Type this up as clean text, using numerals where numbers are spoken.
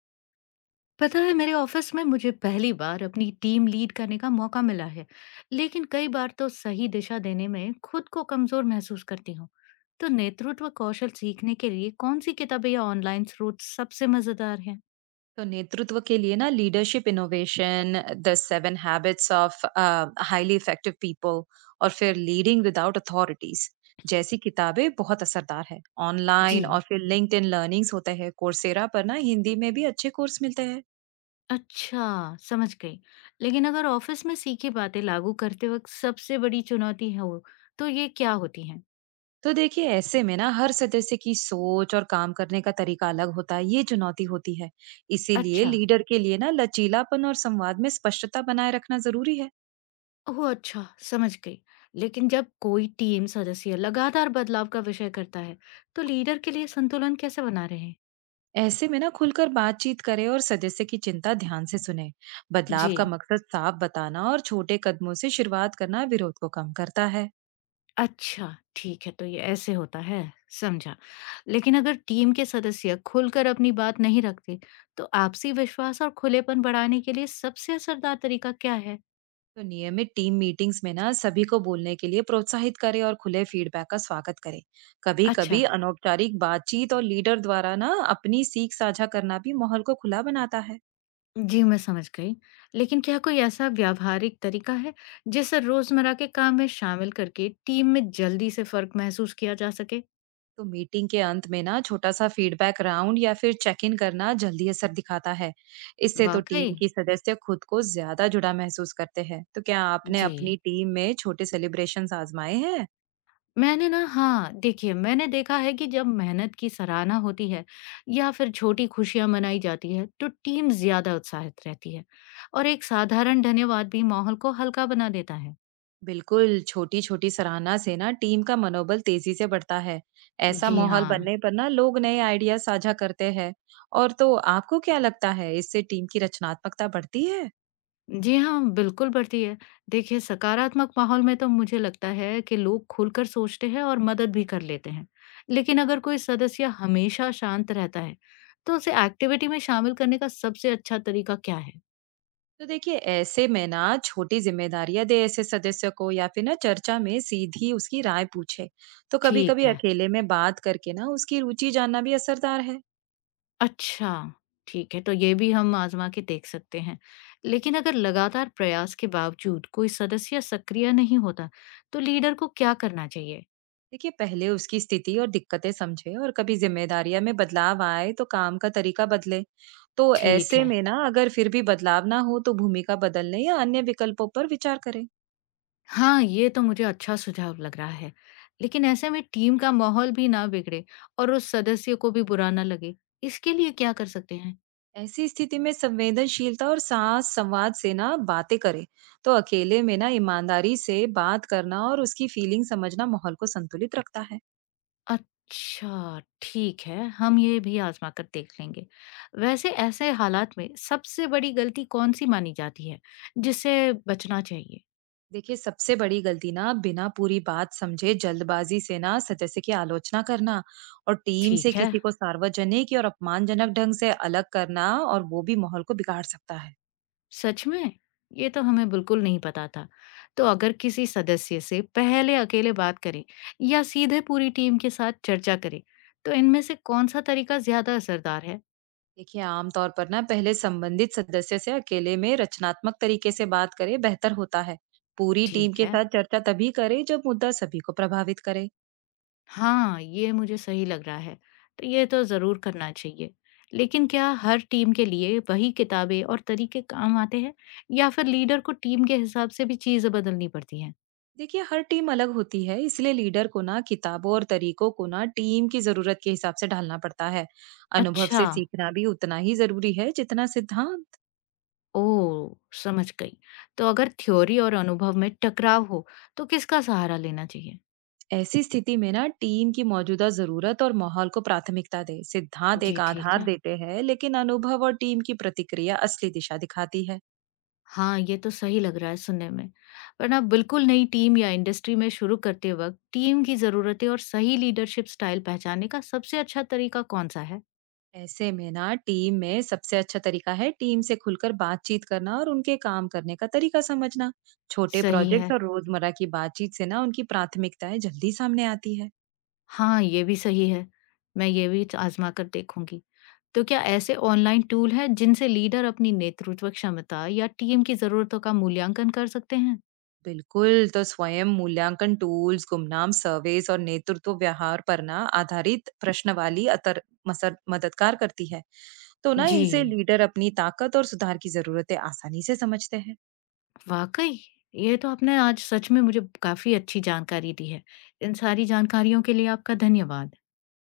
पता है मेरे ऑफिस में मुझे पहली बार अपनी टीम लीड करने का मौका मिला है, लेकिन कई बार तो सही दिशा देने में खुद को कमजोर महसूस करती हूँ। तो नेतृत्व कौशल सीखने के लिए कौन सी किताबें या ऑनलाइन स्रोत सबसे मजेदार हैं? तो नेतृत्व के लिए ना leadership innovation the seven habits of highly effective people और फिर लीडिंग विदाउट अथॉरिटीज जैसी किताबें बहुत असरदार है। ऑनलाइन और जी, फिर लिंक्डइन लर्निंग्स होते हैं, कोर्सेरा पर ना हिंदी में भी अच्छे कोर्स मिलते हैं। अच्छा, समझ गई। लेकिन अगर ऑफिस में सीखी बातें लागू करते वक्त सबसे बड़ी चुनौती है वो, तो ये क्या होती है? तो देखिए, ऐसे में ना हर सदस्य की सोच और काम करने का तरीका अलग होता है, ये चुनौती होती है। इसीलिए अच्छा, लीडर के लिए ना लचीलापन और संवाद में स्पष्टता बनाए रखना जरूरी है। ओह! अच्छा, समझ गई। लेकिन जब कोई टीम सदस्य लगातार बदलाव का विषय करता है, तो लीडर के लिए संतुलन कैसे बना रहे हैं? ऐसे में ना खुलकर बातचीत करें और सदस्य की चिंता ध्यान से सुने। बदलाव का जी, मकसद साफ बताना और छोटे कदमों से शुरुआत करना विरोध को कम करता है। अच्छा, ठीक है, तो ये ऐसे होता है, समझा। लेकिन अगर टीम के सदस्य खुलकर अपनी बात नहीं रखते, तो आपसी विश्वास और खुलेपन बढ़ाने के लिए सबसे असरदार तरीका क्या है? तो नियमित टीम मीटिंग्स में ना सभी को बोलने के लिए प्रोत्साहित करें और खुले फीडबैक का स्वागत करें। कभी अच्छा, कभी अनौपचारिक बातचीत और लीडर द्वारा ना अपनी सीख साझा करना भी माहौल को खुला बनाता है। जी, मैं समझ गई। लेकिन क्या कोई ऐसा व्यावहारिक तरीका है, जिसे रोज़मर्रा के काम में शामिल करके टीम में जल्दी से फ़र्क महसूस किया जा सके? तो मीटिंग के अंत में ना छोटा सा फीडबैक राउंड या फिर चेक इन करना जल्दी असर दिखाता है। इससे तो टीम वाक़ई? की सदस्य खुद को ज्यादा जुड़ा महसूस करते हैं। तो क्या आपने जी। अपनी टीम में छोटे सेलिब्रेशंस आजमाए हैं? मैंने ना हाँ, देखिए मैंने देखा है कि जब मेहनत की सराहना होती है या फिर छोटी खुशियाँ मनाई जाती है, तो टीम ज़्यादा उत्साहित रहती है और एक साधारण धन्यवाद भी माहौल को हल्का बना देता है। बिल्कुल, छोटी छोटी सराहना से ना टीम का मनोबल तेजी से बढ़ता है। ऐसा जी माहौल हाँ। बनने पर ना लोग नए आइडिया साझा करते हैं। और तो आपको क्या लगता है, इससे टीम की रचनात्मकता बढ़ती है? जी हाँ, बिल्कुल बढ़ती है। देखिए सकारात्मक माहौल में तो मुझे लगता है कि लोग खुलकर सोचते हैं और मदद भी कर लेते हैं। लेकिन अगर कोई सदस्य हमेशा शांत रहता है, तो उसे एक्टिविटी में शामिल करने का सबसे अच्छा तरीका क्या है? तो देखिए, ऐसे में ना छोटी जिम्मेदारियां दे ऐसे सदस्य को, या फिर ना चर्चा में सीधी उसकी राय पूछे। तो कभी ठीक कभी है। अकेले में बात करके ना उसकी रुचि जानना भी असरदार है। अच्छा, ठीक है, तो ये भी हम आज़मा के देख सकते हैं। लेकिन अगर लगातार प्रयास के बावजूद कोई सदस्य सक्रिय नहीं होता, तो लीडर को क्या करना चाहिए? देखिए, पहले उसकी स्थिति और दिक्कतें समझे और कभी जिम्मेदारियां में बदलाव आए तो काम का तरीका बदले। तो ठीक ऐसे है। में ना अगर फिर भी बदलाव ना हो तो भूमिका बदलने या अन्य विकल्पों पर विचार करें। हाँ, ये तो मुझे अच्छा सुझाव लग रहा है। लेकिन ऐसे में टीम का माहौल भी ना बिगड़े और उस सदस्य को भी बुरा ना लगे, इसके लिए क्या कर सकते हैं? ऐसी स्थिति में संवेदनशीलता और साथ संवाद से ना बातें करें। तो अकेले में ना ईमानदारी से बात करना और उसकी फीलिंग समझना माहौल को संतुलित रखता है। अच्छा, ठीक है, हम ये भी आज़मा कर देख लेंगे। वैसे ऐसे हालात में सबसे बड़ी गलती कौन-सी मानी जाती है, जिससे बचना चाहिए? देखिए, सबसे बड़ी गलती ना बिना पूरी बात समझे जल्दबाजी से ना सदस्य की आलोचना करना। और टीम से ठीक है, किसी को सार्वजनिक और अपमानजनक ढंग से अलग करना और वो भी माहौल को बिगाड़ सकता है। सच में? ये तो हमें बिल्कुल नहीं पता था। तो अगर किसी सदस्य से पहले अकेले बात करें या सीधे पूरी टीम के साथ चर्चा करें, तो इनमें से कौन-सा तरीका ज़्यादा असरदार है? देखिए, आमतौर पर ना पहले संबंधित सदस्य से अकेले में रचनात्मक तरीके से बात करें बेहतर होता है। पूरी टीम ठीक के है। साथ चर्चा तभी करें जब मुद्दा सभी को प्रभावित करे। हाँ, ये मुझे सही लग रहा है। तो ये तो ज़रूर करना चाहिए। लेकिन क्या हर टीम के लिए वही किताबें और तरीके काम आते हैं या फिर लीडर को टीम के हिसाब से भी चीज़ें बदलनी पड़ती हैं? देखिए, हर टीम अलग होती है, इसलिए लीडर को ना किताबों और तरीकों को ना टीम की जरूरत के हिसाब से ढालना पड़ता है। अनुभव अच्छा। से सीखना भी उतना ही जरूरी है जितना सिद्धांत। ओह! समझ गई। तो अगर थ्योरी और अनुभव में टकराव हो, तो किसका सहारा लेना चाहिए? ऐसी स्थिति में ना टीम की मौजूदा जरूरत और माहौल को प्राथमिकता दे। सिद्धांत एक जी, ठीक आधार है। देते हैं, लेकिन अनुभव और टीम की प्रतिक्रिया असली दिशा दिखाती है। हाँ, ये तो सही लग रहा है सुनने में। पर ना बिल्कुल नई टीम या इंडस्ट्री में शुरू करते वक़्त टीम की ज़रूरतें और सही लीडरशिप स्टाइल पहचानने का सबसे अच्छा तरीका कौन-सा है? ऐसे में ना टीम में सबसे अच्छा तरीका है टीम से खुलकर बातचीत करना और उनके काम करने का तरीका समझना। छोटे सही प्रोजेक्ट्स है। और रोजमर्रा की बातचीत से ना उनकी प्राथमिकताएं जल्दी सामने आती है। हाँ, ये भी सही है। मैं ये भी च आज़मा कर देखूँगी। तो क्या ऐसे ऑनलाइन टूल हैं जिनसे लीडर अपनी नेतृत्व क्षमता या टीम की ज़रूरतों का मूल्यांकन कर सकते हैं? बिल्कुल, तो स्वयं मूल्यांकन टूल्स, गुमनाम सर्वेस और नेतृत्व व्यवहार पर ना आधारित प्रश्नवाली अतर मसर, मददगार करती है। तो ना जी। इनसे लीडर अपनी ताकत और सुधार की जरूरतें आसानी से समझते हैं। वाक़ई! ये तो आपने आज सच में मुझे काफ़ी अच्छी जानकारी दी है। इन सारी जानकारियों के लिए आपका धन्यवाद।